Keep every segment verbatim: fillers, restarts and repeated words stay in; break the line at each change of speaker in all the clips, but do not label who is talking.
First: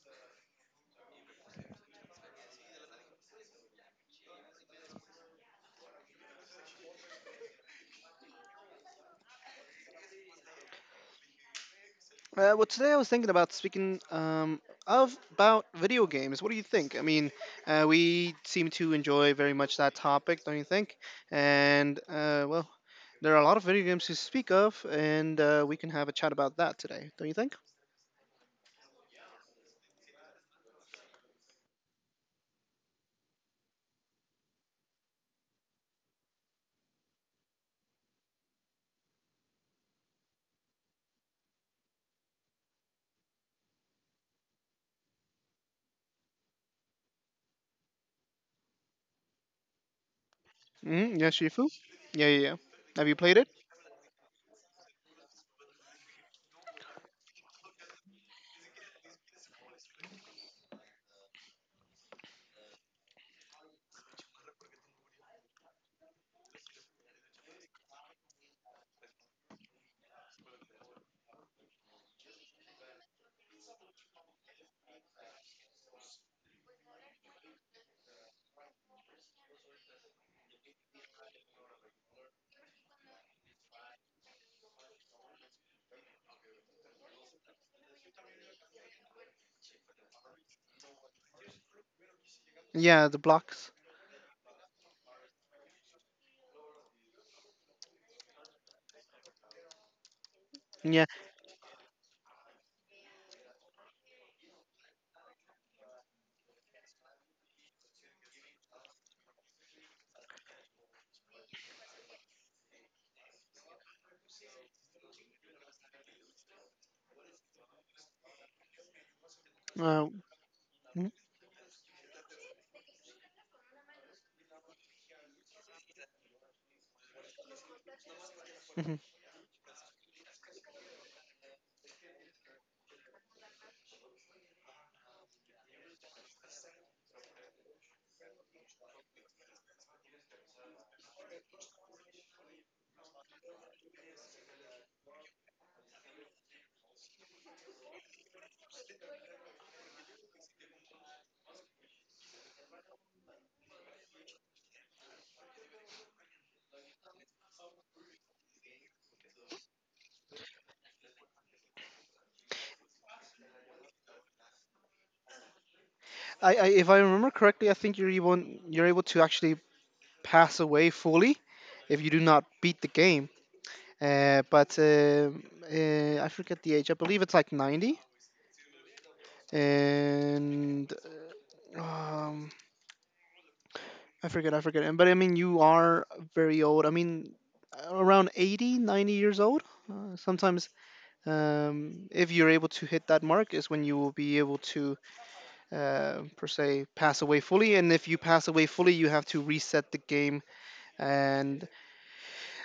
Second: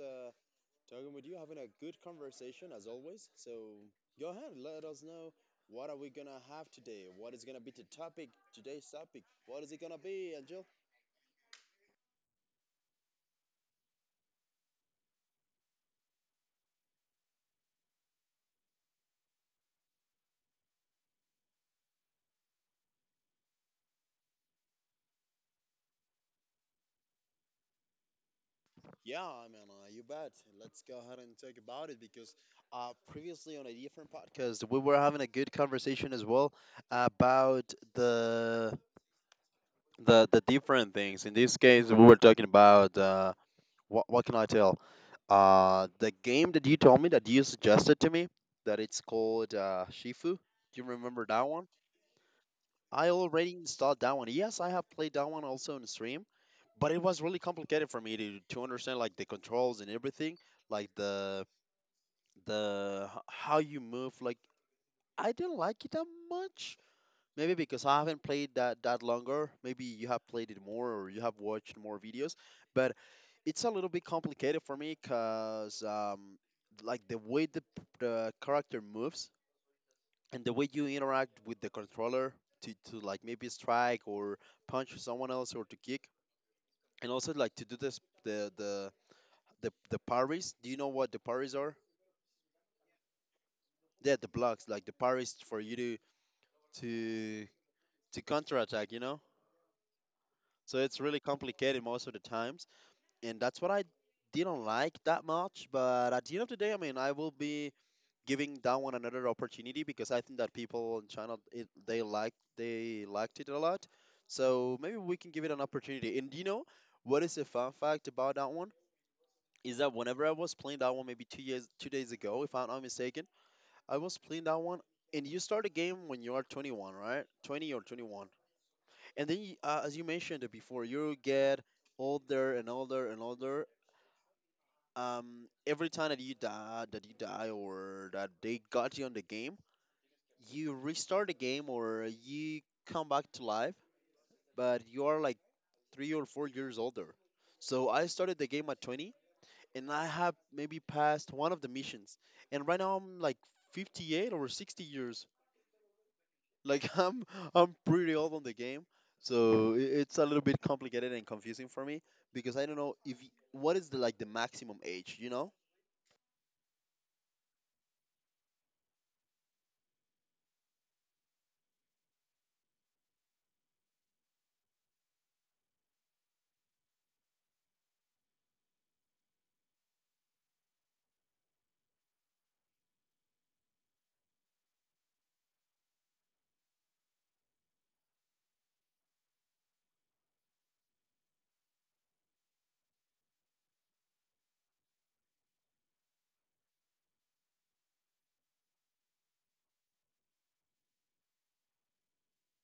uh, talking with you, having a good conversation as always. So go ahead, let us know what are we gonna have today. What is gonna be the topic today's topic? What is it gonna be, Angel?
Uh, well, today I was thinking about speaking um, of about video games. What do you think? I mean, uh, we seem to enjoy very much that topic, don't you think? And uh, well, there are a lot of video games to speak of, and uh, we can have a chat about that today, don't you think?
Yeah, I mean, uh, you bet. Let's go ahead and talk about it because uh, previously on a different podcast, we were having a good conversation as well about the the the different things. In this case, we were talking about uh, what what can I tell? Uh, the game that you told me that you suggested to me that it's called uh, Shifu. Do you
Mm-hmm.
remember
Yeah,
that one?
Shifu. Yeah, yeah, yeah. Have
I
you played it?
already installed that one. Yes, I have played that one also on stream, but it was really complicated for me to to understand, like, the controls and everything, like the the h- how you move. Like, I didn't like it that much, maybe because I haven't played that that longer. Maybe you have played it more, or you have watched more videos, but it's a little bit complicated for me because um, like, the way the, the character moves, and the way you interact with the controller to, to like maybe strike or punch someone else, or to kick, and also like to do this, the the the, the parries. Do you know what the parries are?
Yeah, the blocks.
Yeah, the blocks, like the parries for you to to to counterattack, you know? So it's
Yeah.
really complicated most of the times. And that's what I didn't like that much. But at the end of the day, I mean, I will be giving that one another opportunity because I think that people in China, it, they like they liked it a lot. So maybe we can give it an opportunity. And you know what is a fun fact about that one? Is that
Uh,
whenever I was playing that one,
mhm,
maybe two years two days ago, if I'm not mistaken, I was playing that one, and you start a game when you are twenty-one, right? twenty or twenty-one.
mhm.
And then, y- uh, as you mentioned it before, you get older and older and older. Um, every time that you die, that you die, or that they got you on the game, you restart the game, or you come back to life, but you are like three or four years older. So I started the game at twenty, and I have maybe passed one of the missions, and right now I'm like fifty-eight or sixty years. Like, I'm I'm pretty old on the game, so i- it's a little bit complicated and confusing for me because I don't know if y- what is the like the maximum age, you know?
I, I if I remember correctly, I think you're able you're able to actually pass away fully if you do not beat the game. Uh, but um uh, I forget the age. I believe it's like ninety, and um, I forget. I forget. And But I mean, you are very old. I mean, around eighty, ninety years old. Uh, sometimes, um, if you're able to hit that mark, is when you will be able to, uh, per se, pass away fully. And if you pass away fully, you have to reset the game, and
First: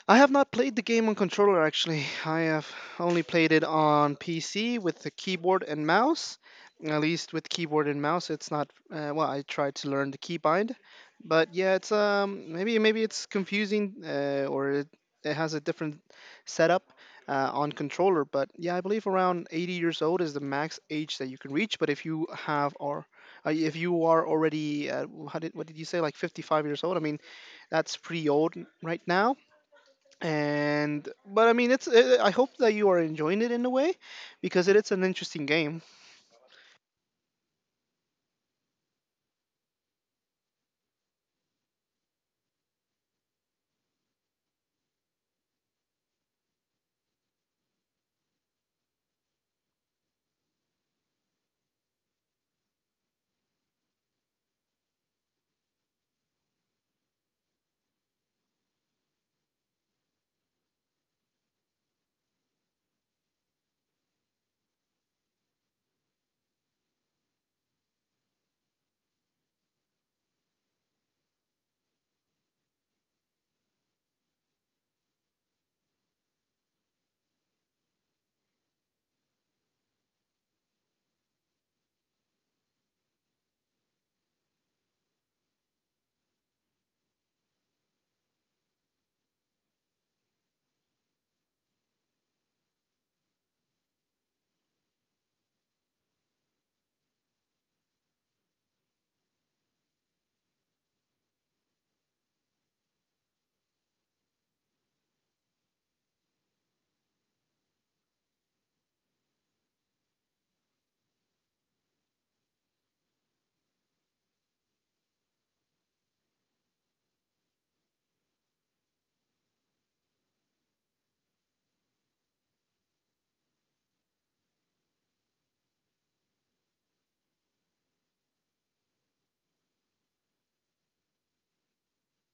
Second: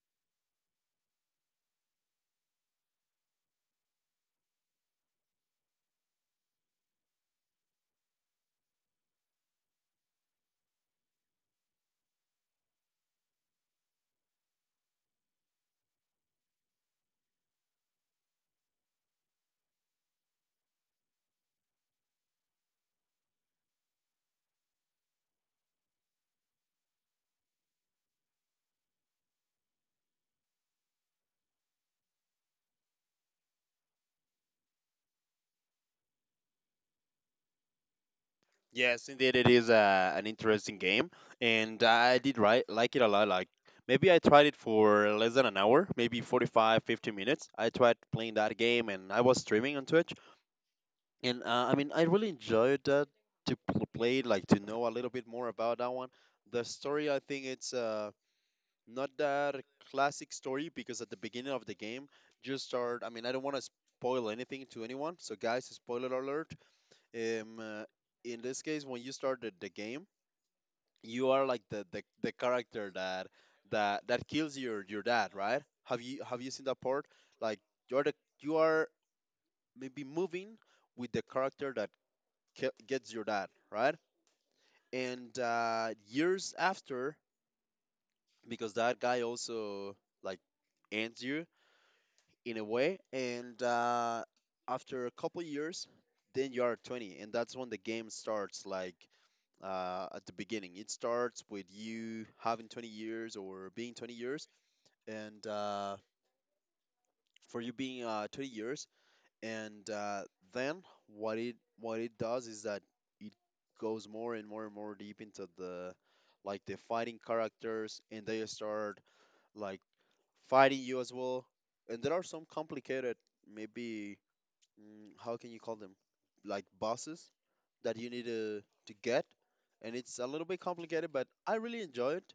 I have not played the game on controller actually. I have only played it on P C with the keyboard and mouse. At least with keyboard and mouse, it's not. Uh, well, I tried to learn the keybind, but yeah, it's um maybe maybe it's confusing uh, or it, it has a different setup uh, on controller. But yeah, I believe around eighty years old is the max age that you can reach. But if you have or uh, if you are already uh, how did what did you say, like fifty-five years old? I mean, that's pretty old right now. And But I mean, it's uh, I hope that you are enjoying it in a way, because it, it's an interesting game.
Yes, indeed, it is uh, an interesting game, and I did right like it a lot. Like, maybe I tried it for less than an hour, maybe forty-five, fifty minutes. I tried playing that game, and I was streaming on Twitch, and uh, I mean, I really enjoyed that to pl- play, like, to know a little bit more about that one. The story, I think it's uh, not that classic story, because at the beginning of the game, just start. I mean, I don't want to spoil anything to anyone. So, guys, spoiler alert. Um, uh, in this case, when you start the, the game, you are like the, the, the character that that that kills your your dad, right? Have you have you seen that part? Like, you are the you are maybe moving with the character that ki- gets your dad, right? And uh, years after, because that guy also like ends you in a way. And uh, after a couple years, then you are twenty, and that's when the game starts. Like, uh, at the beginning, it starts with you having twenty years, or being twenty years, and uh, for you being uh, twenty years, and uh, then what it what it does is that it goes more and more and more deep into the like the fighting characters, and they start like fighting you as well. And there are some complicated, maybe, mm, how can you call them, like, bosses that you need to to get, and it's a little bit complicated, but I really enjoy it.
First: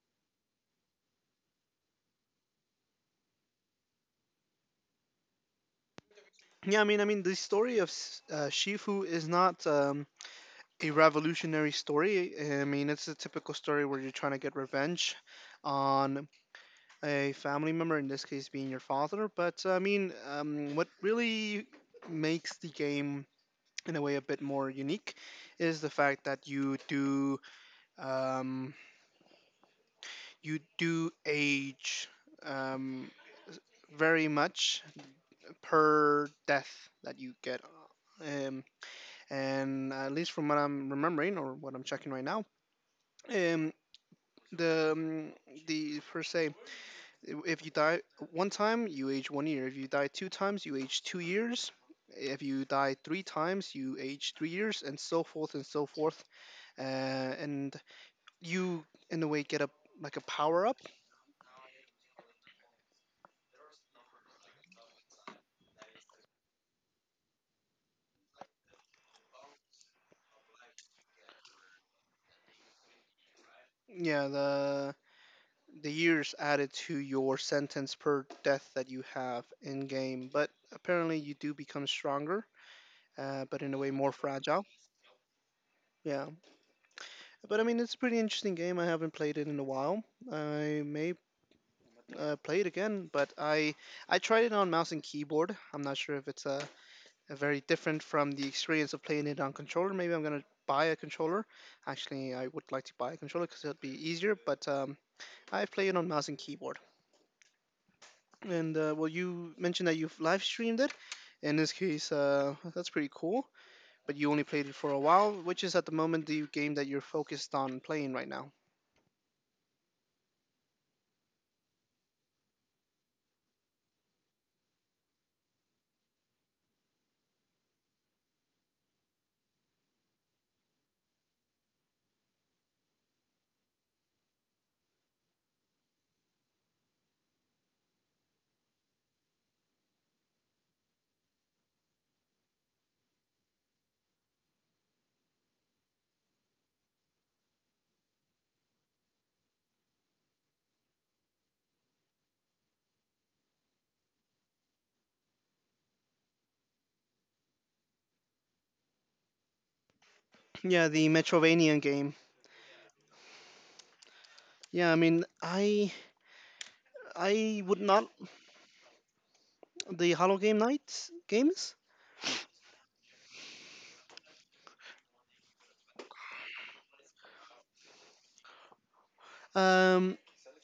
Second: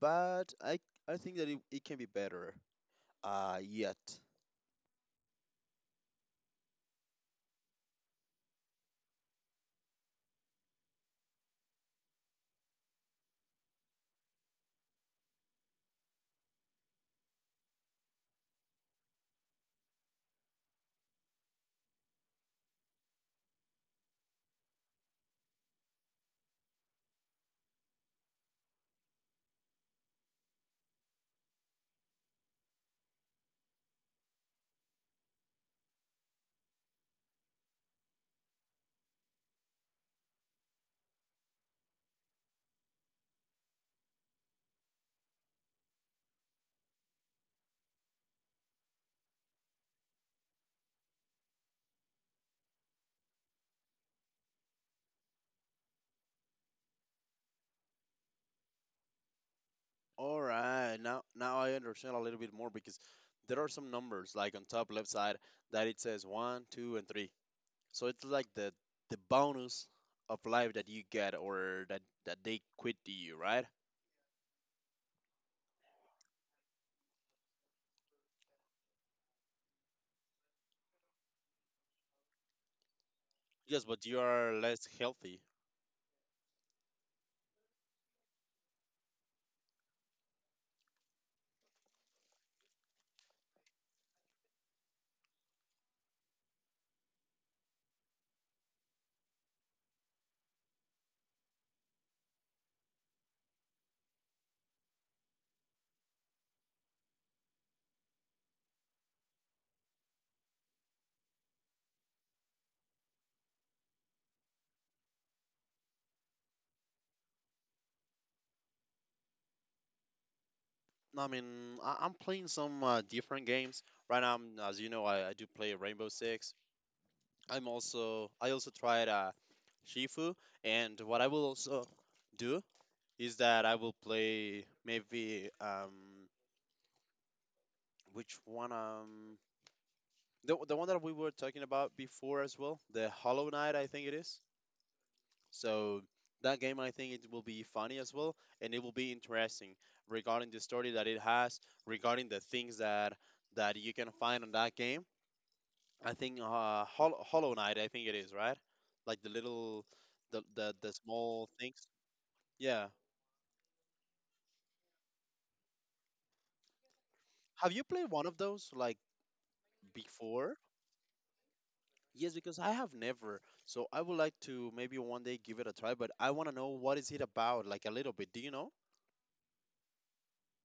But i i think that it, it can be better uh yet.
Yeah, i mean i mean the story of S- uh, Shifu is not um, a revolutionary story. I mean, it's a typical story where you're trying to get revenge on a family member, in this case being your father. But I mean, um, what really makes the game in a way a bit more unique is the fact that you do um, you do age, um, very much per death that you get. Um, and at least from what I'm remembering or what I'm checking right now, um, the um, the, per se, if you die one time, you age one year. If you die two times, you age two years. If you die three times, you age three years, and so forth and so forth. Uh, and you, in a way, get a like a
All
power up.
right, now now I understand a little bit more, because there are some numbers like on top left side that it says one two and three, so it's like the the bonus of life that you get, or that that they quit to you, right?
Yeah, the the years added to your sentence per death that you have in game, but apparently you do become stronger, uh, but in a
Yes,
way
but
more
you are
fragile.
less healthy.
Yeah, but I mean it's a pretty interesting game. I haven't played it in a while. I may uh, play it again, but I I tried it on mouse and keyboard. I'm not sure if it's a, a very different from the experience of playing it on controller. Maybe I'm gonna buy a controller. Actually, I would like to buy a controller because it'd be easier. But um, I play it on mouse and keyboard. And uh, well, you mentioned that you've live streamed it. In this case, uh, that's pretty cool. But you only played it for a while, which is at the moment the game that you're focused on playing right now.
I mean, I- I'm playing some uh, different games right now. I'm- As you know, I, I do play Rainbow Six. I'm also I also tried uh, Shifu, and what I will also do is that I will play, maybe um which one, um the the one that we were talking about before as well, the Hollow Knight, I think it is. So that game, I think it will be funny as well, and it will be interesting, regarding the story that it has, regarding the things that that you can find on that game. I think uh, Hol- Hollow Knight, I think it is, right? Like, the little, the the
Yeah,
the
the
small
Metrovania
things.
game.
Yeah.
Yeah, I mean, I I
Have
would
you played
not
one of those, like,
the Hollow
before?
Game Night games.
Yes, because I have never. So I would like to maybe one day give it a try. But I want to know what is it about, like, a little bit. Do you know?
Um,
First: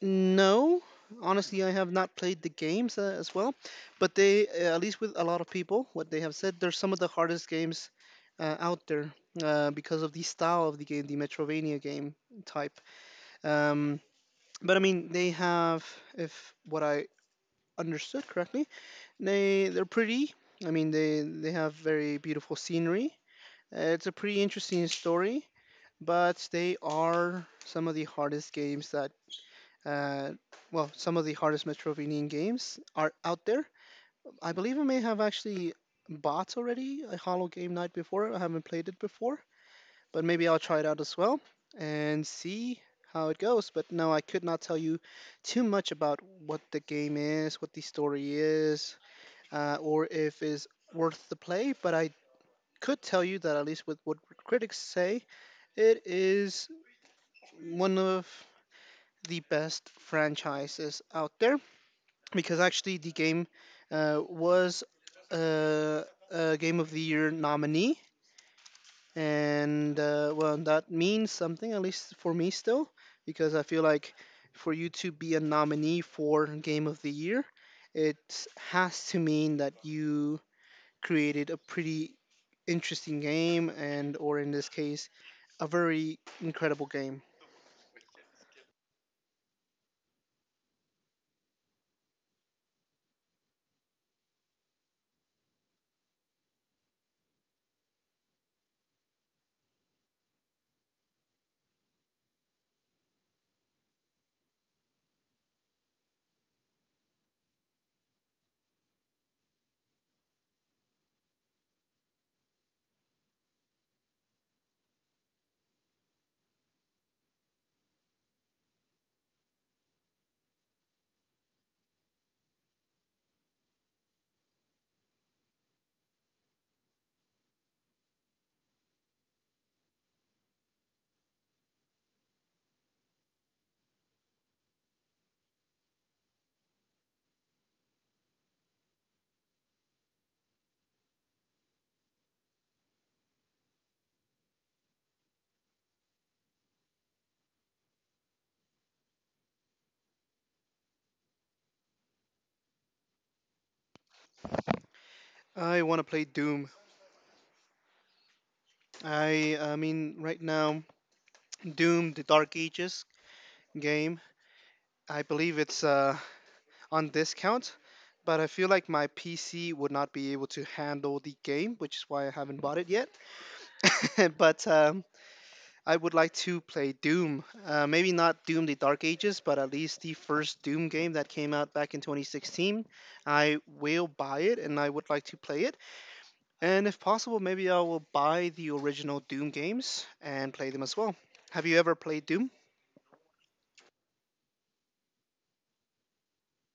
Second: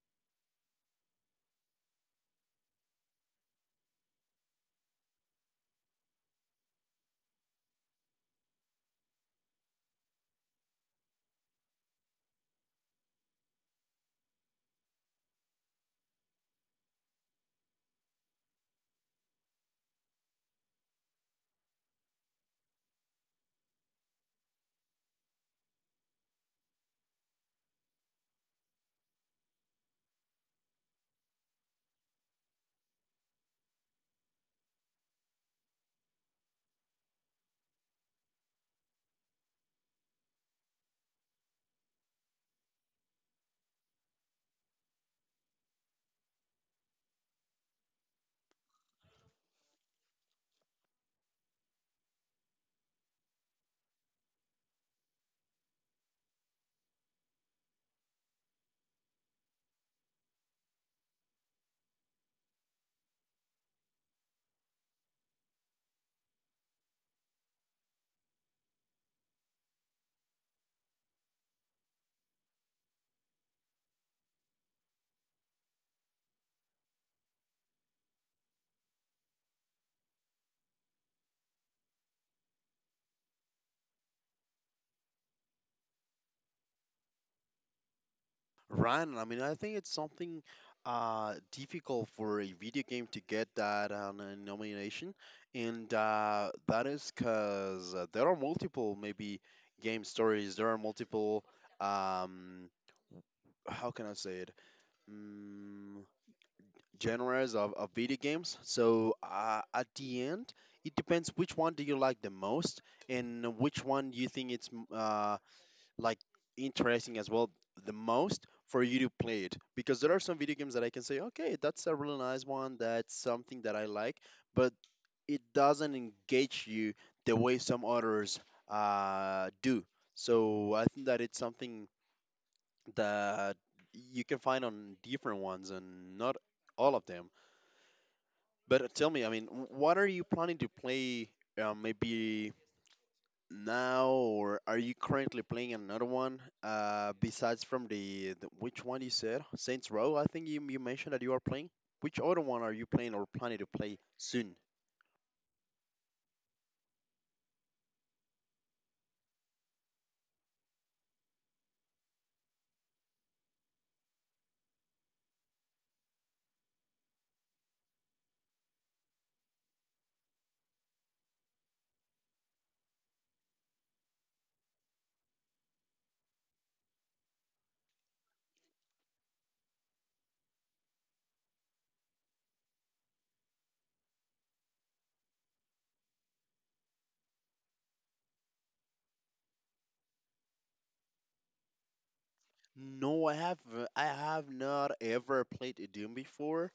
No, honestly, I have not played the games uh, as well, but they, uh, at least with a lot of people, what they have said, they're some of the hardest games uh, out there uh, because of the style of the game, the Metrovania game type. Um, but I mean, they have, if what I understood correctly, they they're pretty. I mean, they they have very beautiful scenery. Uh, it's a pretty interesting story, but they are some of the hardest games that uh, well, some of the hardest Metroidvanian games are out there. I believe I may have actually bought already a Hollow Game Night before. I haven't played it before, but maybe I'll try it out as well and see how it goes. But no, I could not tell you too much about what the game is, what the story is, uh, or if is worth the play. But I could tell you that at least with what critics say, it is one of the best franchises out there, because actually the game uh, was uh, a Game of the Year nominee, and uh, well, that means something at least for me still, because I feel like for you to be a nominee for Game of the Year, it has to mean that you created a pretty interesting game, and or in this case, a very incredible game.
Ryan, I mean, I think it's something uh, difficult for a video game to get that uh, n- nomination, and uh, that is because uh, there are multiple maybe game stories. There are multiple, um, how can I say it? Mm, genres of, of video games. So uh, at the end, it depends which one do you like the most, and which one you think it's m- uh, like, interesting as well the most for you to play it, because there are some video games that I can say, okay, that's a really nice one, that's something that I like, but it doesn't engage you the way some others uh, do. So I think that it's something that you can find on different ones, and not all of them. But tell me, I mean, w- what are you planning to play, uh, maybe, now, or are you currently playing another one, uh, besides from the, the which one you said? Saints Row, I think you, you mentioned that you are playing. Which other one are you playing or planning to play soon?
I want to play Doom. I, I mean, right now, Doom: The Dark Ages game I believe it's uh, on discount, but I feel like my P C would not be able to handle the game, which is why I haven't bought it yet. but um, I would like to play Doom. Uh, maybe not Doom the Dark Ages, but at least the first Doom game that came out back in twenty sixteen. I will buy it and I would like to play it. And if possible, maybe I will buy the original Doom games and play them as well. Have you ever played Doom?
No, I have uh, I have not ever played Doom before.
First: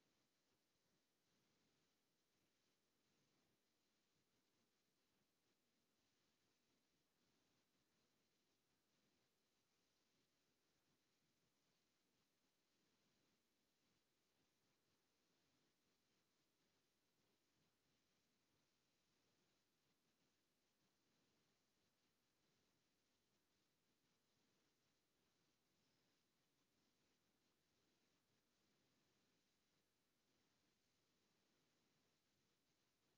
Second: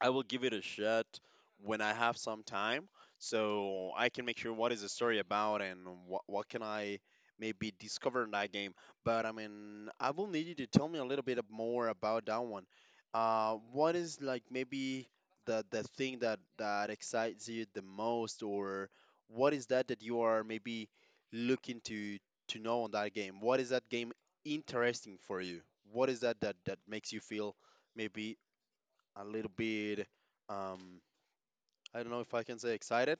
I will give it a shot when I have some time, so I can make sure what is the story about, and what what can I maybe discover in that game. But I mean, I will need you to tell me a little bit ab- more about that one. Uh, what is, like, maybe the the thing that that excites you the most, or what is that that you are maybe looking to to know on that game? What is that game interesting for you? What is that that that makes you feel, maybe, a little bit, um, I don't know if I can say excited,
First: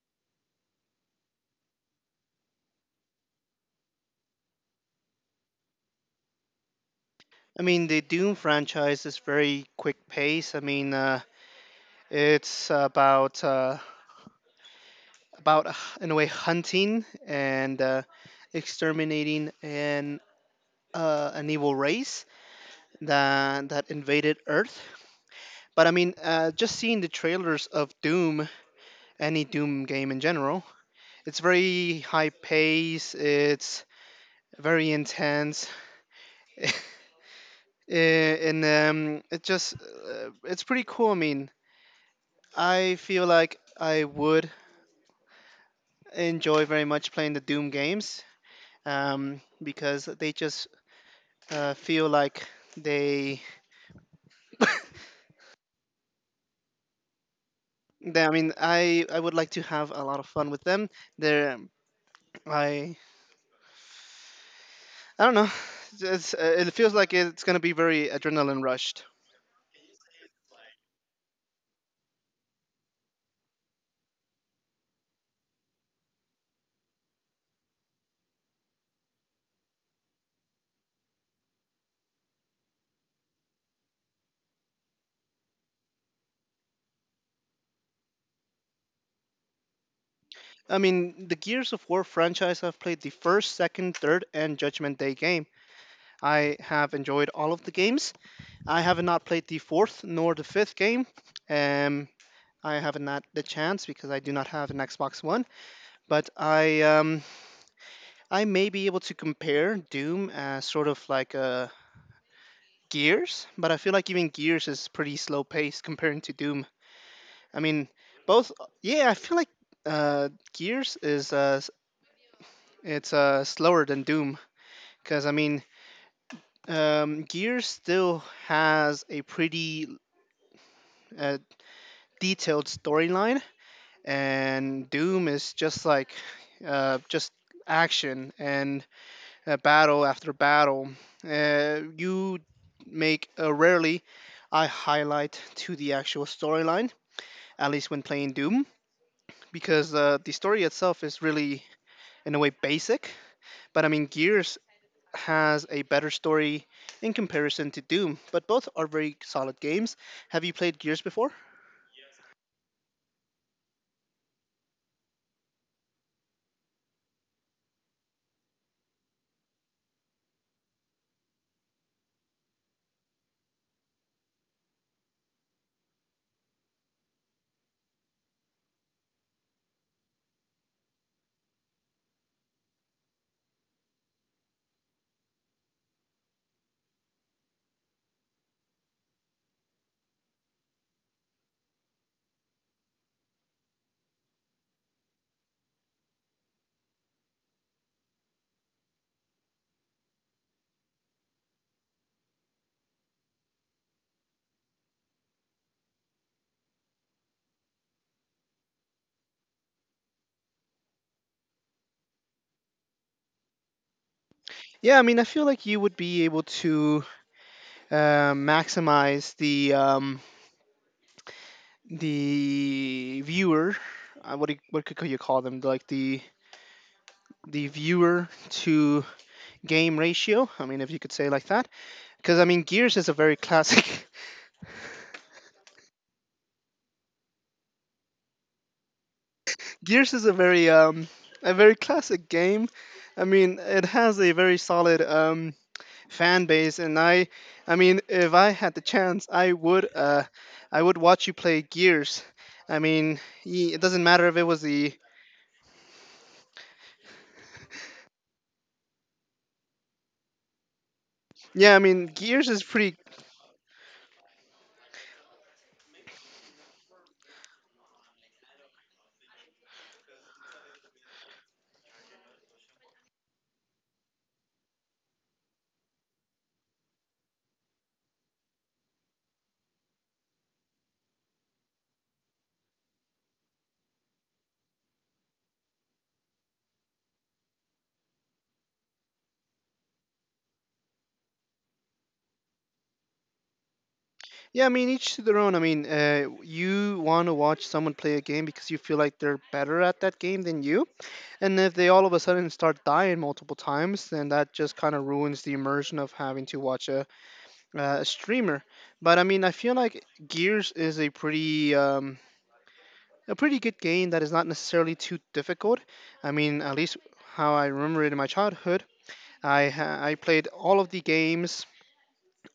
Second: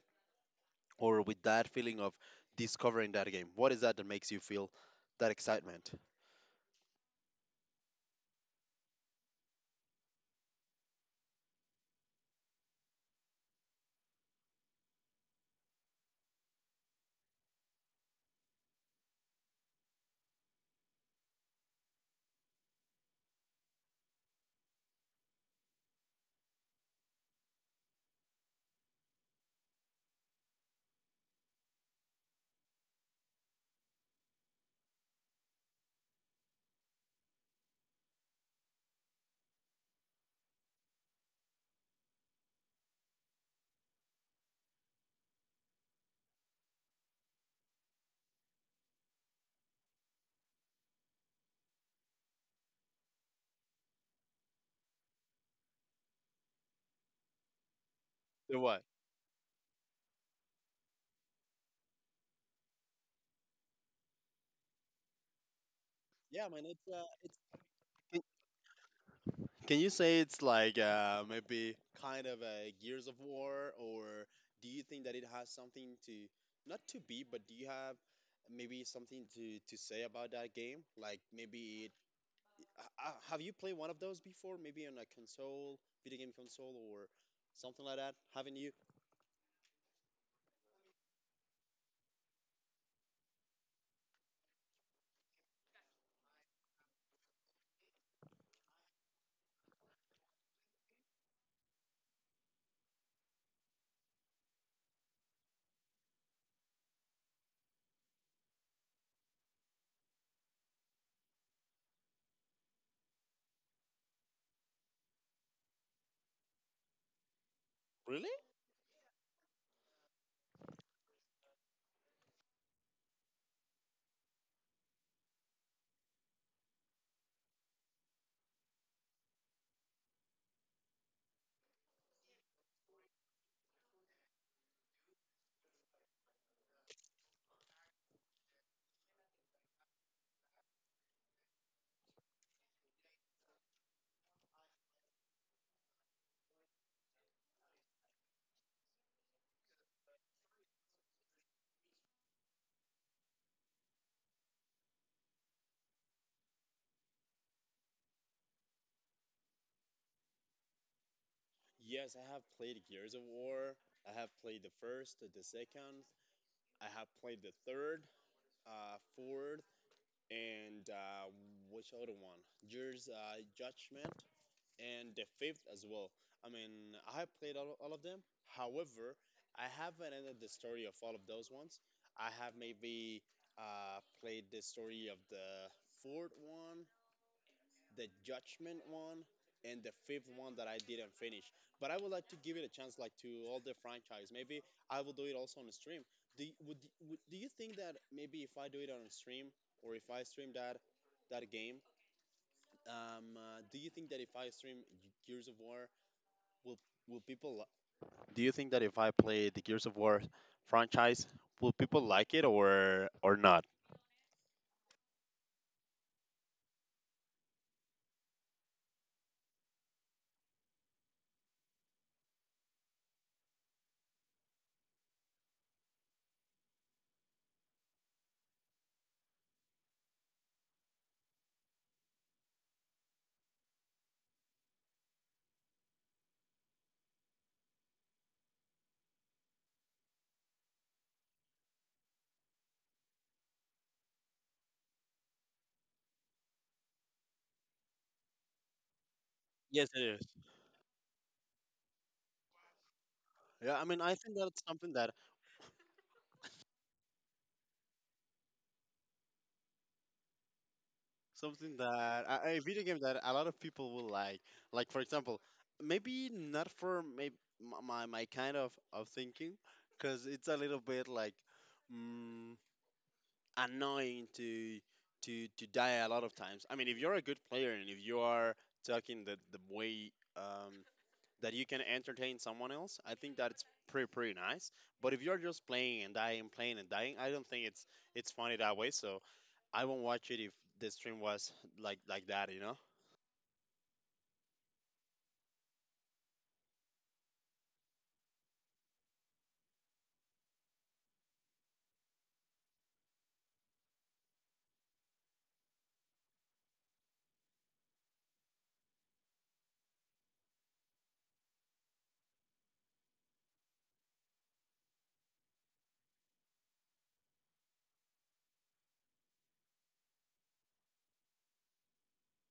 or with that feeling of discovering that game. What is that that makes you feel that excitement?
I mean, the Doom franchise is very quick pace. I mean, uh, it's about uh, about h- in a way hunting and uh, exterminating an uh, an evil race that that invaded Earth. But I mean, uh, just seeing the trailers of Doom, any Doom game in general, it's very high pace. It's very intense. Eh, and um, It just uh, it's pretty cool. I mean, I feel like I would enjoy very much playing the Doom games um, because they just uh, feel like they, they. I mean,
The what?
I I would like to have a lot of fun with them. They're um, I I don't know. It's, uh,
Yeah, man,
it
it's
feels
uh,
like
it's.
it's gonna be very
Can
adrenaline rushed.
can you say it's like, uh, maybe, kind of a Gears of War, or do you think that it has something to not to be, but do you have maybe something to to say about that game? Like, maybe it, uh, have you played one of those before? Maybe on a console, video game console, or something like that? Haven't you?
I mean, the Gears of War franchise. I've played the first, second, third, and Judgment Day game. I have enjoyed all of the games. I have not played the fourth nor the fifth game. Um, I have not had the chance because I do not have an Xbox One. But I um, I may be able to compare Doom as sort of like a Gears, but I feel like even Gears is pretty slow paced comparing to Doom. I mean,
Really?
both. Yeah, I feel like uh, Gears is uh, s- it's uh, slower than Doom, because I mean, um, Gears still has a pretty uh, detailed storyline, and Doom is just like uh, just action and uh, battle after battle. Uh, you make a rarely I highlight to the actual storyline, at least when playing Doom, because uh, the story itself is really, in a way, basic. But I mean, Gears has a better story in comparison to Doom, but both are very solid games. Have you played Gears before?
Yes, I have played Gears of War. I have played the first, the second. I have played the third, uh, fourth, and uh, which other one? Gears uh, Judgment, and the fifth as well. I mean, I have played all, all of them. However, I haven't ended the story of all of those ones. I have maybe uh, played the story of the fourth one, the Judgment one, and the fifth one that I didn't finish. But I would like to give it a chance, like, to all the franchise. Maybe I will do it also on a stream. Do you, would, would do you think that maybe if I do it on a stream or if I stream that that game, um, uh, do you think that if I stream Gears of War, will will people? li- Do you think that if I play the Gears of War franchise, will people like it or or not?
Yeah, I mean, I feel like you would be able to uh, maximize the um, the viewer. Uh, what do you, what could you call them? Like the the viewer to game ratio. I mean, if you could say it like that, because I mean, Gears is a very classic. Gears is a very um a very classic game. I mean, it has a very solid um fan base, and I, I mean, if I had the chance, I would
Yes, it
uh,
is.
I would watch you play Gears. I mean, ye- it
Yeah, I
doesn't
mean, I
matter if
think
it was
that's
the
something that
yeah. I
something
mean,
that
Gears
a, a
is
video
pretty.
game that a lot of people will like. Like for example, maybe not for maybe my my kind of of thinking, because it's a little bit like mm, annoying to to to die a lot of times. I mean, if you're a good player and if you are talking the the way um that you can entertain someone else, I think that's pretty pretty nice. But if you're just playing and dying, playing and dying, I don't think it's it's funny that way. So I won't watch it if the stream was like like that, you know.
Yeah, I mean, each to their own. I mean, uh, you want to watch someone play a game because you feel like they're better at that game than you. And if they all of a sudden start dying multiple times, then that just kind of ruins the immersion of having to watch a, a streamer. But I mean, I feel like Gears is a pretty um, a pretty good game that is not necessarily too difficult. I mean, at least how I remember it in my childhood. I ha- I played all of the games,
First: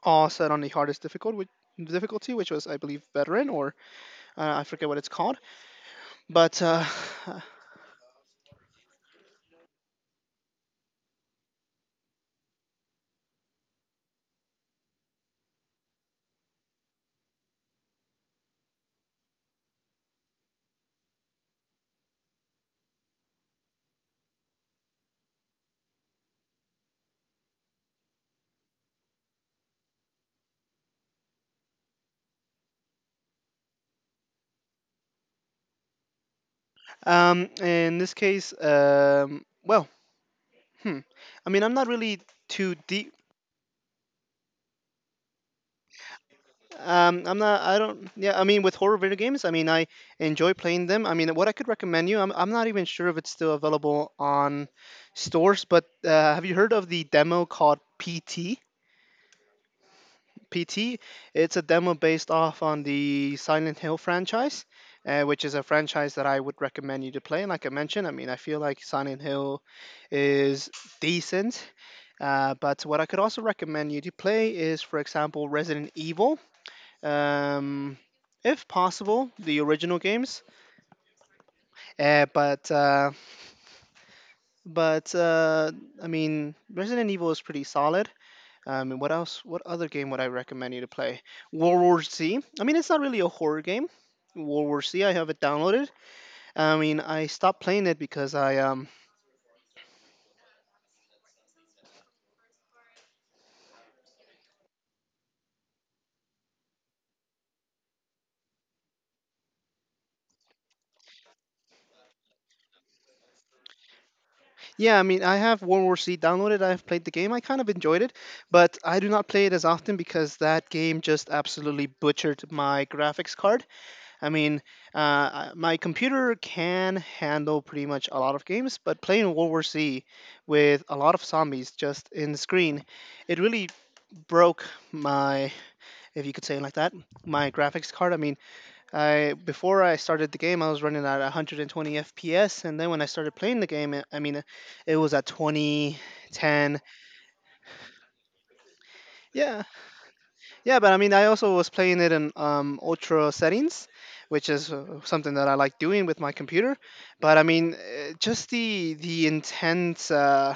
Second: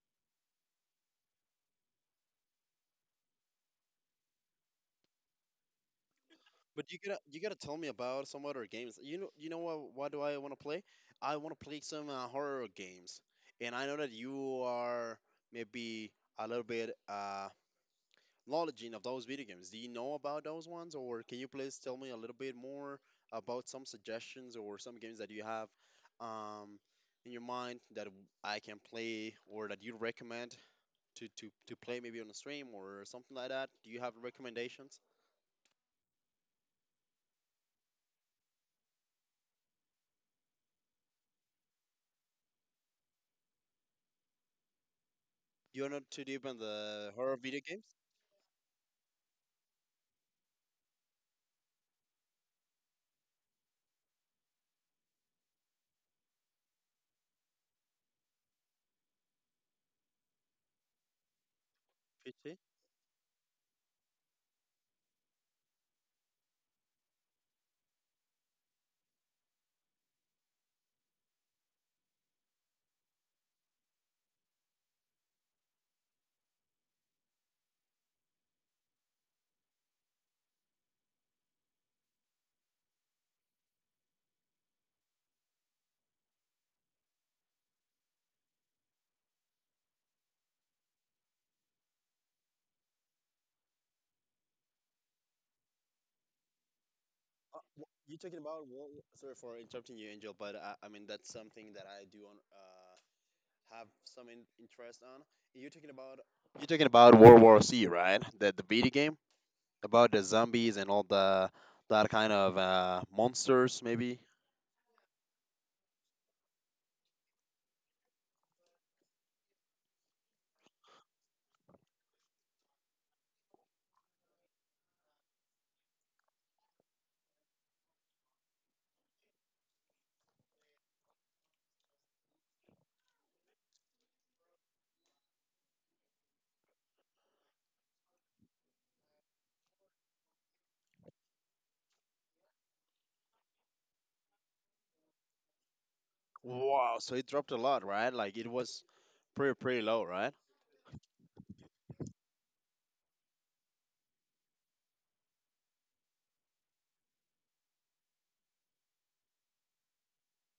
all set on the hardest difficult, which difficulty, which was I believe veteran or uh, I forget what it's called. But uh,
But you gotta you gotta tell me about some other games. You know you know what what do I want to play? I want to play some uh, horror games, and I know that you are maybe a little bit uh knowledge of those video games. Do you know about those ones, or can you please tell me a little bit more about some suggestions or some games that you have um, in your mind that I can play or that you recommend to, to, to play maybe on a stream or something like that? Do you have recommendations?
um, in this case, um, well, Hmm. I mean, I'm not really too deep.
You're not too deep in the
Um,
horror
I'm
video
not. I
games,
don't. Yeah. I mean, with horror video games, I mean, I enjoy playing them. I mean, what I could recommend you. I'm. I'm not even sure if it's still available on stores, but uh, have you heard of the demo called P T? P T. It's a demo based
P C?
off on the Silent Hill franchise, uh, which is a franchise that I would recommend you to play. And like I mentioned, I mean, I feel like Silent Hill is decent. Uh, but what I could also recommend you to play is, for example, Resident Evil. Um, if possible, the original games. Uh, but uh, but uh, I mean, Resident Evil is pretty solid. Um, and what else? What other game would I recommend you to play? World War Z. I mean, it's not really a horror game. World War Z. I have it downloaded. I mean, I
Uh,
stopped playing
wh-
it
you
because
talking
I
about what?
um
Sorry for interrupting you, Angel, but I, I mean that's something that I do on. Uh, have some in- interest on. You're talking about you're talking about World War C, right? The the video game about the zombies and all the that kind of uh, monsters, maybe.
yeah, I mean, I have World War C downloaded. I've played the game. I kind of enjoyed it, but I do not play it as often because that game just absolutely butchered my graphics card. I mean, uh, I- my computer can handle pretty much a lot of games, but playing World War C with a lot of zombies just in the screen, it really broke my, if you could say it like that, my graphics card. I mean, I before I started the game, I was running at one hundred twenty F P S, and then when I started playing the game, it, I mean, it, it was at twenty, ten.
Wow, so it dropped a lot, right? Like it was pretty
Yeah,
pretty low, right?
yeah, but I mean, I also was playing it in um, ultra settings, which is uh, something that I like doing with my computer. But I mean, uh, just the the intense. Uh,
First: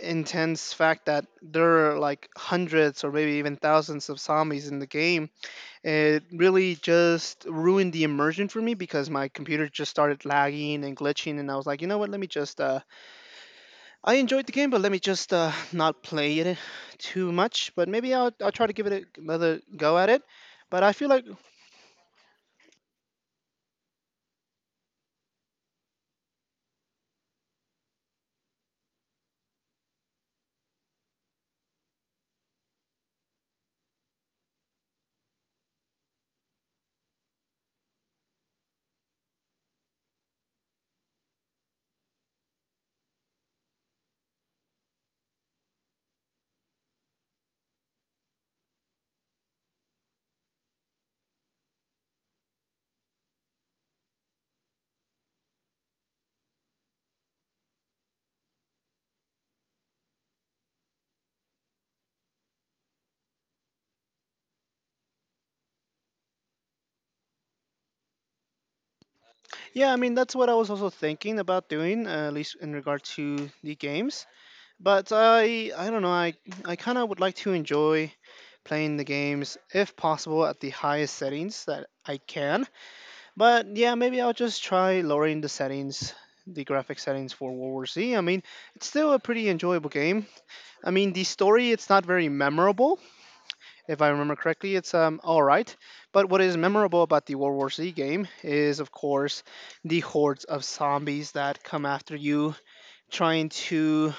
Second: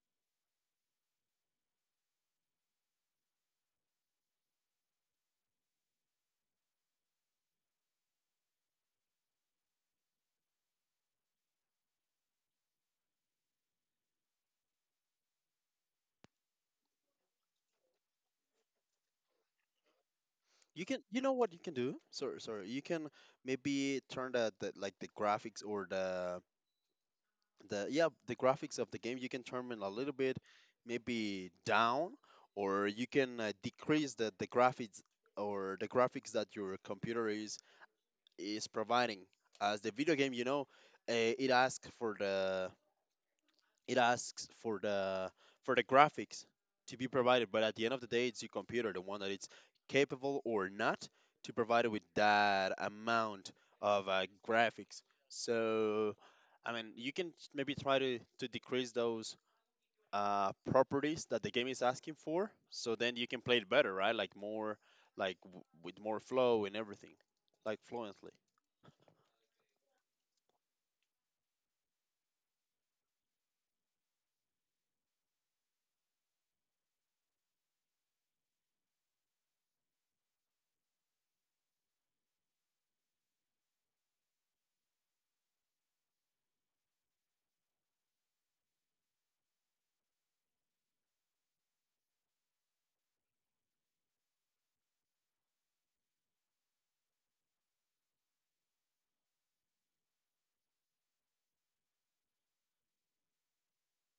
intense fact that there are like hundreds or maybe even thousands of zombies in the game. It really just ruined the immersion for me because my computer just started lagging and glitching, and I was like, you know what? Let me just. Uh, I enjoyed the game, but let me just uh, not play it too much. But maybe I'll, I'll try to give it a- another go at it. But
You
I
can,
feel
you
like,
know what you can do? Sorry, sorry. You can maybe turn the, the, like the graphics or the the, yeah, the graphics of the game. You can turn it a little bit maybe down, or you can uh, decrease the, the graphics or the graphics that your computer is is providing as the video game, you know, uh, it asks for the, it asks for the for the graphics to be provided. But at the end of the day, it's your computer the one that it's capable or not to provide it with that amount of uh, graphics. So I mean, you can maybe try to to decrease those uh, properties that the game is asking for, so then you can play it better, right? Like more, like w- with more flow and everything, like fluently,
yeah, I mean, that's what I was also thinking about doing, uh, at least in regard to the games. But I, I don't know. I, I kind of would like to enjoy playing the games if possible at the highest settings that I can. But yeah, maybe I'll just try lowering the settings, the graphic settings for World War Z. I mean, it's still a pretty enjoyable game. I mean, the story it's not very memorable, if I remember correctly. It's um all right. But what is memorable about the World War Z game is, of course, the hordes of zombies that come after you, trying to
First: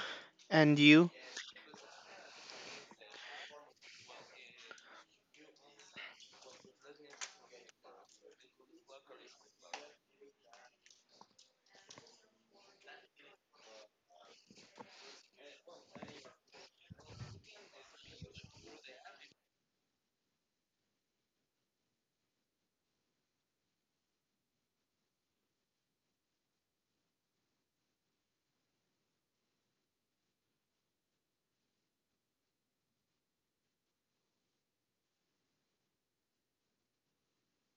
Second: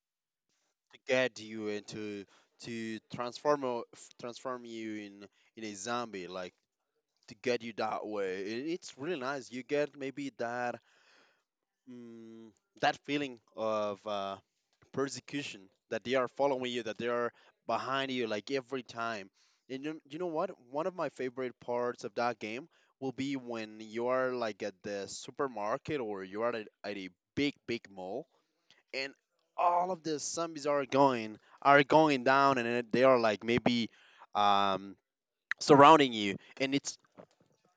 end
to
you.
get you into, to transform o- f- transform you in in a zombie, like to get you that way. It, it's really nice. You get maybe that, mm, that feeling of uh, persecution, that they are following you, that they are behind you like every time. And you, you know what? One of my favorite parts of that game will be when you are like at the supermarket or you are at, at a big big mall, and all of the zombies are going are going down, and then they are like maybe um surrounding you, and it's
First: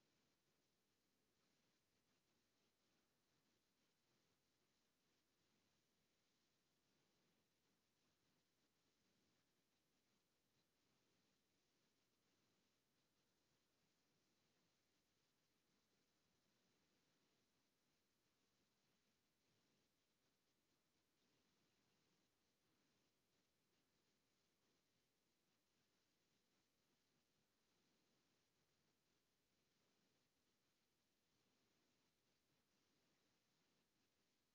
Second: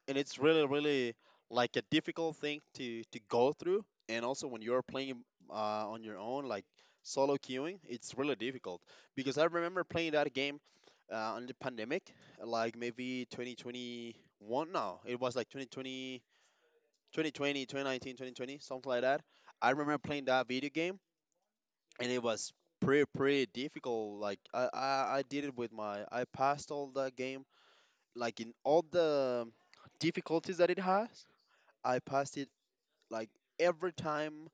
and it's really really like a difficult thing to to go through. And also when you're playing uh, on your own, like solo queuing, it's really difficult, because I remember playing that game uh, on the pandemic, like maybe twenty twenty-one. No, it was like twenty twenty, twenty twenty twenty nineteen, twenty twenty, something like that. I remember playing that video game, and it was pretty pretty difficult. Like i i, I did it with my, I passed all that game, like in all the difficulties that it has. I passed it like every time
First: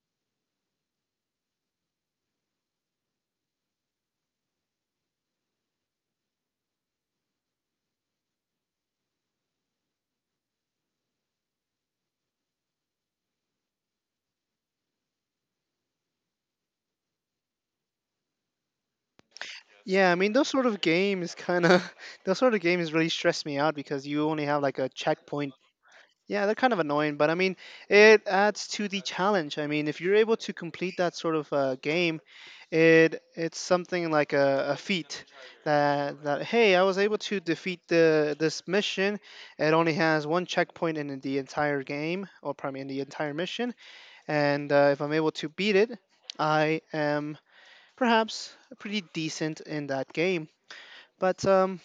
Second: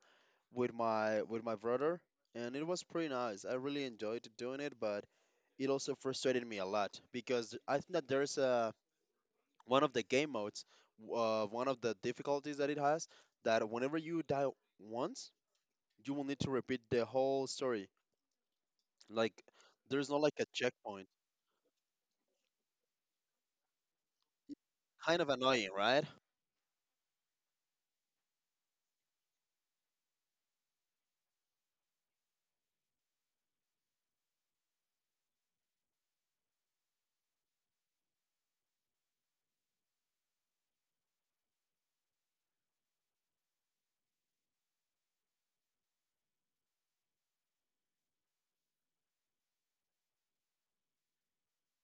with my, with my brother, and it was pretty nice. I really enjoyed doing it, but it also frustrated me a lot, because I think that there's a one of the game modes, uh, one of the difficulties that it has, that whenever you die once, you will need to repeat the whole story. Like, there's
Yeah, I
not
mean
like
those
a
sort of
checkpoint.
games kind of those sort of games really stress me out because you only have like a
Kind of
checkpoint.
annoying, right?
Yeah, they're kind of annoying, but I mean, it adds to the challenge. I mean, if you're able to complete that sort of uh, game, it it's something like a, a feat that that hey, I was able to defeat the this mission. It only has one checkpoint in the entire game, or probably in the entire mission, and uh, if I'm able to beat it, I am perhaps pretty decent in that game. But um,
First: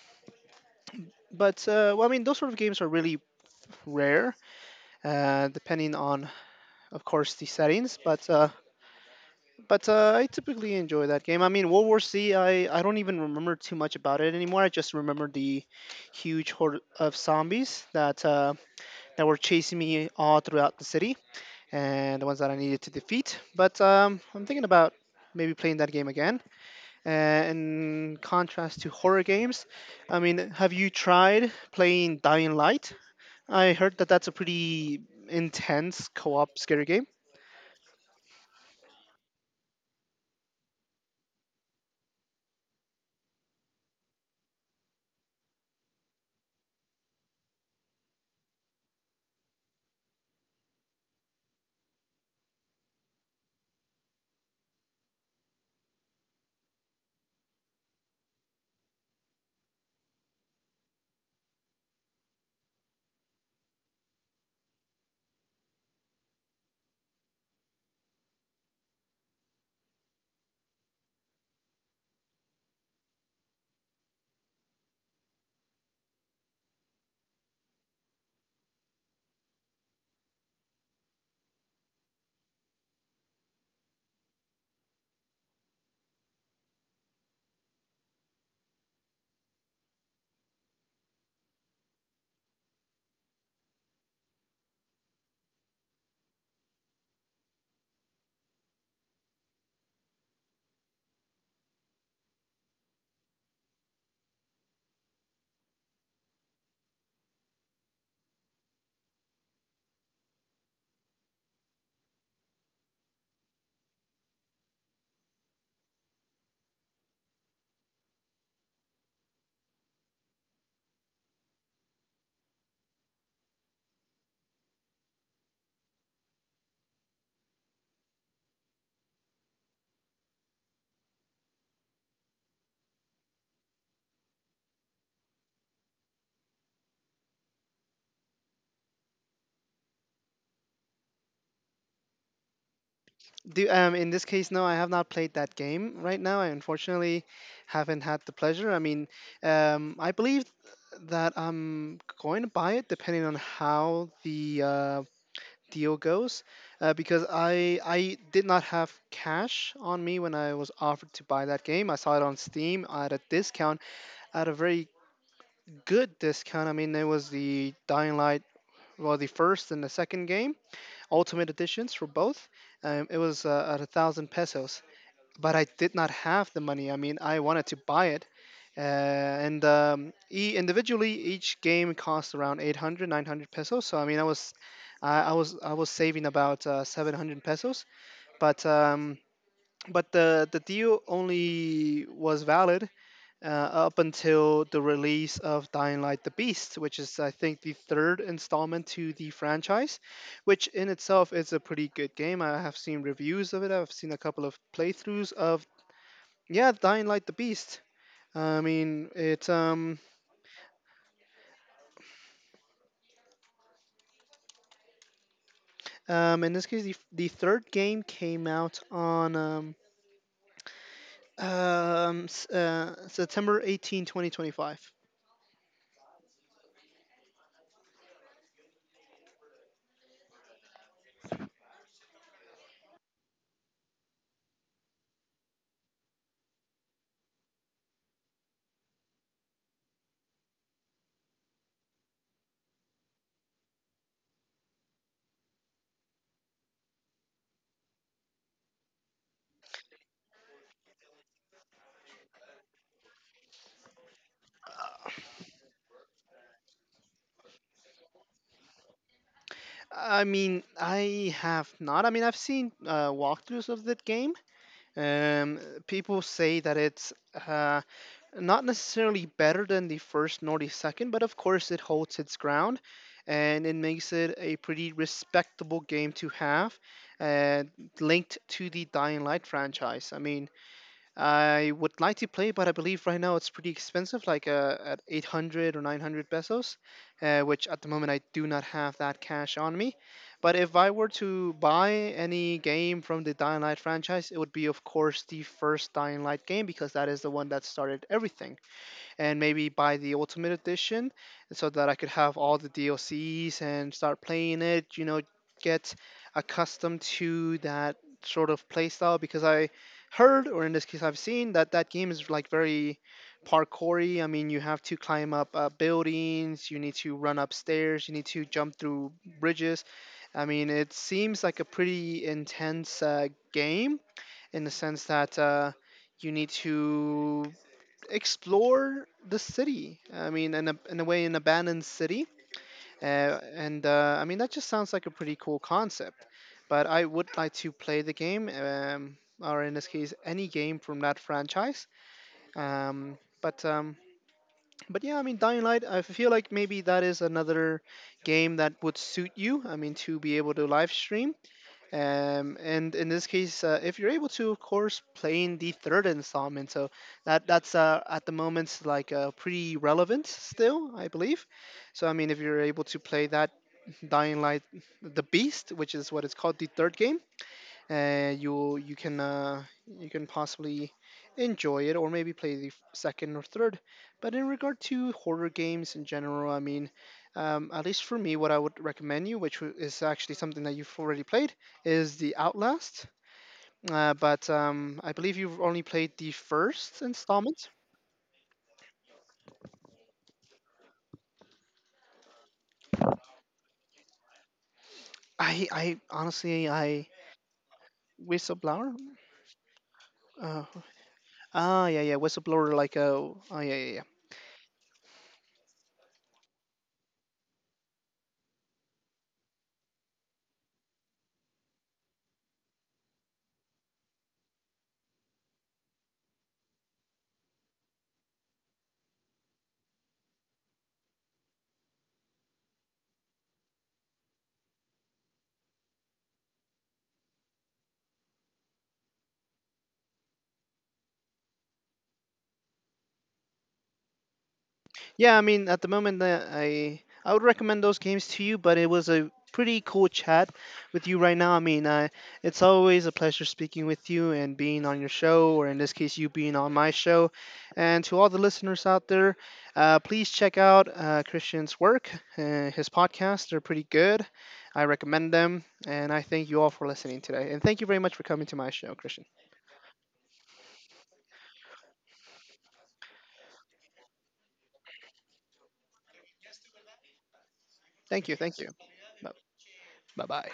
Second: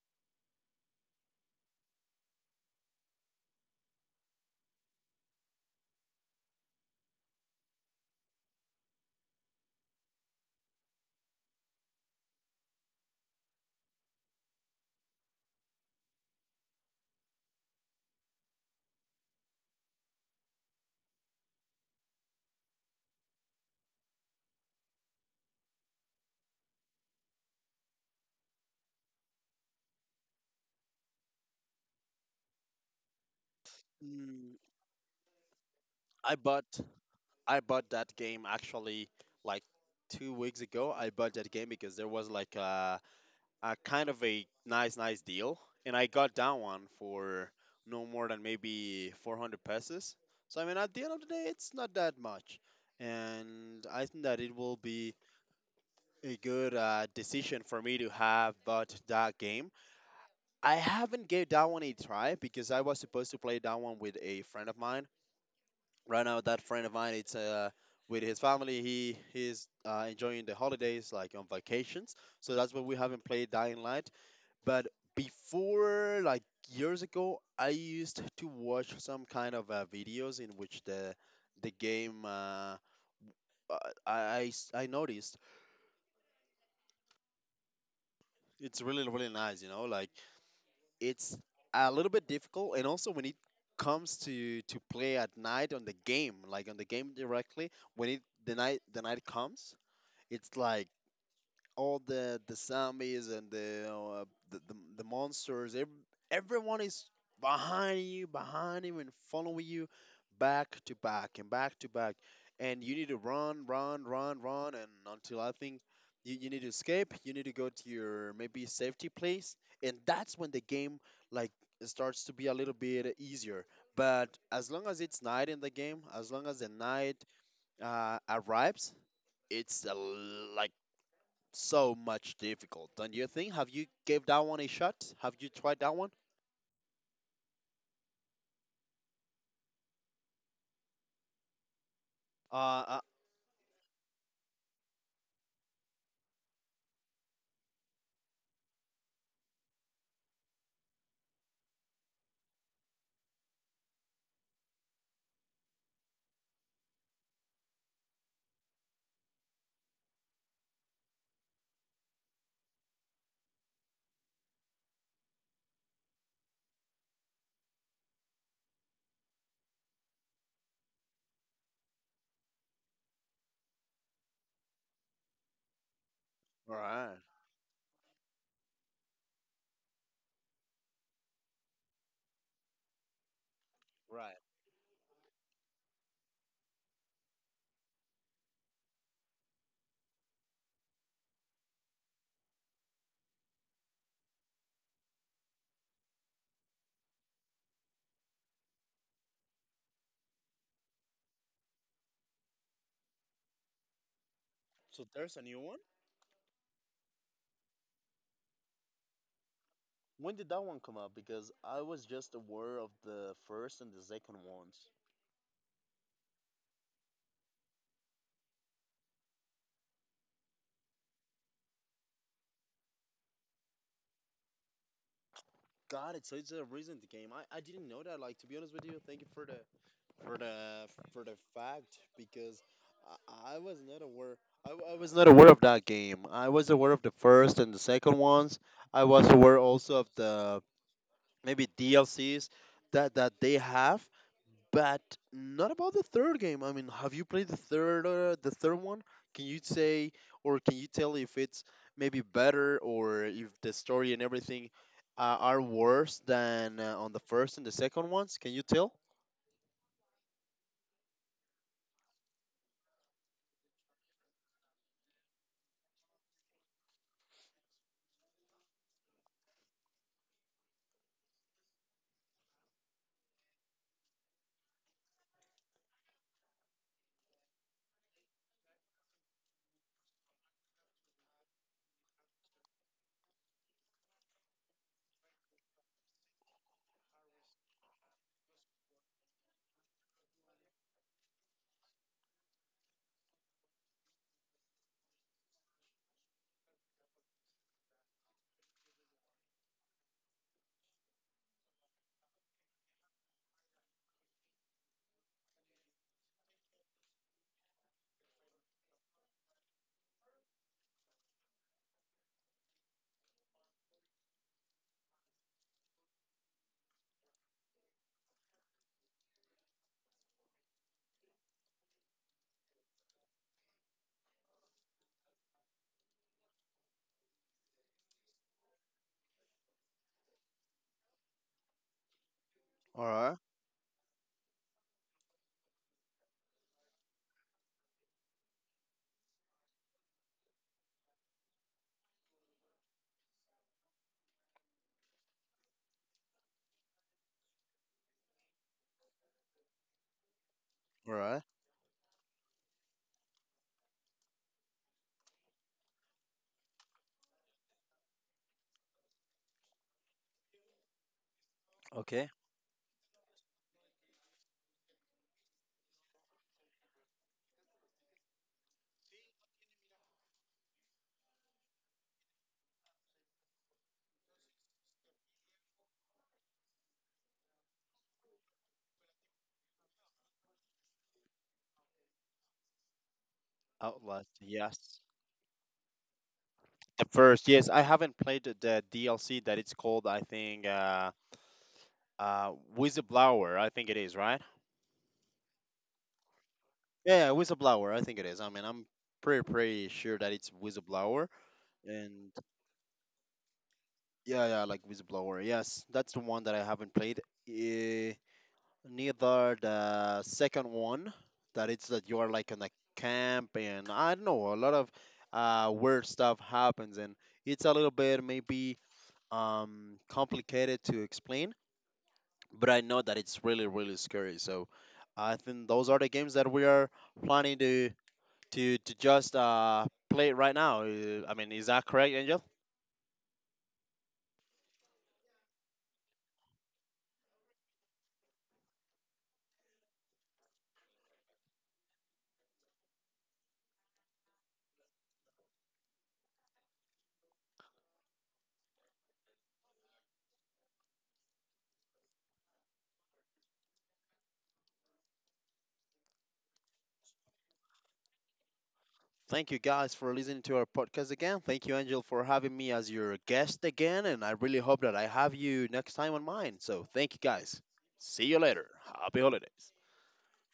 but uh, well, I mean, those sort of games are really rare, uh, depending on of course the settings but uh but uh, I typically enjoy that game. I mean, World War C, i i don't even remember too much about it anymore. I just remember the huge horde of zombies that uh that were chasing me all throughout the city and the ones that I needed to defeat. But um I'm thinking about maybe playing that game again, and in contrast to horror games, I mean, have you tried playing Dying Light? I heard that that's a
Mm,
pretty intense
I
co-op
bought,
scary game.
I bought that game actually like two weeks ago. I bought that game because there was like a uh, kind of a nice, nice deal, and I got that one for no more than maybe four hundred pesos. So I mean, at the end of the day, it's not that much, and I think that it will be a good uh, decision for me to have bought that game. I haven't gave that one a try because I was supposed to play that one with a friend of mine. Right now, that friend of mine, it's uh, with his family. He he's uh, enjoying the holidays, like on vacations. So that's why we haven't played Dying Light. But before, like years ago, I used to watch some kind of uh, videos in which the the game uh, uh, I, I s- I noticed it's really really nice. You know, like it's a little bit difficult, and also when it comes to to play at night on the game, like on the game directly, when it the night, the night comes, it's like all the the zombies and the uh, the, the the monsters. Ev- everyone is behind you, behind you, and following you back to back and back to back. And you need to run, run, run, run, and until I think you, you need to escape. You need to go to your maybe safety place, and that's when the game, like, starts to be a little bit easier. But as long as it's night in the game, as long as the night uh, arrives, it's a, so much difficult, don't you think? Have you gave that one a shot? Have you tried that one? Uh, uh
Do um In this case, no, I have not played that game right now. I unfortunately haven't had the pleasure. I mean, um, I believe that I'm going to buy it depending on how the uh, deal goes, uh, because I I did not have cash on me when I was offered to buy that game. I saw it on Steam at a discount, at a very good discount. I mean, it was the Dying Light, well, the first and the second game, Ultimate Editions for both. Um, it was uh, at a thousand pesos, but I did not have the money. I mean,
right,
I wanted to buy it. Uh, and um, e- individually, each game cost around eight hundred, nine hundred pesos. So I mean, I
right.
was, I, I was, I was saving about uh, seven hundred pesos. But um, but the the deal only was valid uh, up until the release of Dying Light: The Beast, which is I think the third installment to the franchise, which in itself is a pretty good game. I have seen reviews of it. I've seen a couple of
So
playthroughs
there's a new
of.
one.
Yeah, Dying Light the Beast. I mean, it's um
When did that one come out? Because I was just aware of the first and the second ones.
um In this case, the, the third game came out on um um s- uh, September eighteenth, twenty twenty-five.
Got it. So it's a recent game. I, I didn't know that. Like, to be honest with you, thank you for the, for the for the fact, because I, I was not aware. I, w- I was not aware of that game. I was aware of the first and the second ones. I was aware also of the maybe D L Cs that that they have, but not about the third game. I mean, have you played the third uh, the third one? Can you say or can you tell if it's maybe better, or if the story and everything uh, are worse than uh, on the first and the second ones? Can you tell?
I mean, I have not. I mean, I've seen uh, walkthroughs of that game. Um, People say that it's uh, not necessarily better than the first nor the second, but of course it holds its ground and it makes it a pretty respectable game to have and linked to the Dying Light franchise. I mean, I would like to play, but I believe right now it's pretty expensive, like uh, at eight hundred or nine hundred pesos, uh, which at the moment I do not have that cash on me. But if I were to buy any game from the Dying Light franchise, it would be, of course, the first Dying Light game because that is the one that started everything, and maybe buy the Ultimate Edition so that I could have all the D L Cs and start playing it, you know, get accustomed to that sort of playstyle because I heard, or in this case, I've seen that that game is like very parkoury. I mean, you have to climb up uh, buildings, you need to run upstairs, you need to jump through bridges. I mean, it seems like a pretty intense uh, game in the sense that uh, you need to explore the city. I mean, in a, in a way, an abandoned city.
All right,
Uh, and uh, I mean, that just sounds like a pretty cool concept. But I would like to play the game, um, or in this case, any game from that franchise. Um, but um, but yeah, I mean, Dying Light. I feel like maybe that is another game that would suit you. I mean, to be able to live
all
stream.
right,
Um, and in this case, uh, if you're able to, of course, playing the third installment, so that that's uh, at the moment like uh, pretty relevant still, I believe. So I
okay.
mean, if you're able to play that Dying Light, the Beast, which is what it's called, the third game, uh, you you can uh, you can possibly enjoy it or maybe play the f- second or third. But in regard to horror games in general, I mean, um, at least for me, what I would recommend you, which w- is actually something that you've already played, is the Outlast. Uh,
Outlast,
but
yes.
um, I believe you've only played the first
The first, yes.
installment.
I haven't played the the D L C that it's called. I think uh, uh, Whistleblower. I think it is, right.
I, I honestly, I
Yeah, whistleblower. I think it is. I mean, I'm
Whistleblower.
pretty pretty sure that it's
Uh,
whistleblower.
ah, yeah, yeah,
And
whistleblower. Like, uh, oh, yeah, yeah, yeah.
yeah, yeah, like whistleblower. Yes, that's the one that I haven't played. Eh, neither the second one that it's that you are like in a camp, and I don't know, a lot of uh weird stuff happens, and it's a little bit maybe um complicated to explain, but I know that it's really really scary. So I think those are the games that we are planning to to to just uh, play it right now. Uh, I mean, is that correct, Angel?
Yeah, I mean, at the moment, uh, I I would recommend those games to you, but it was a pretty cool chat with you right now. I mean, uh, it's always a pleasure speaking with you and being on your show, or in this case, you being on my show. And to all the listeners out there, uh, please check out uh, Christian's work, uh, his podcasts. They're pretty good. I recommend them, and I thank you all for listening today. And thank you very much for coming to my show, Christian.
Thank you guys for listening to our podcast again. Thank you, Angel, for having me as your guest again, and I really hope that I have you next time on mine. So thank you guys. See
Thank you,
you
thank
later.
you.
Happy
Bye
holidays.
bye.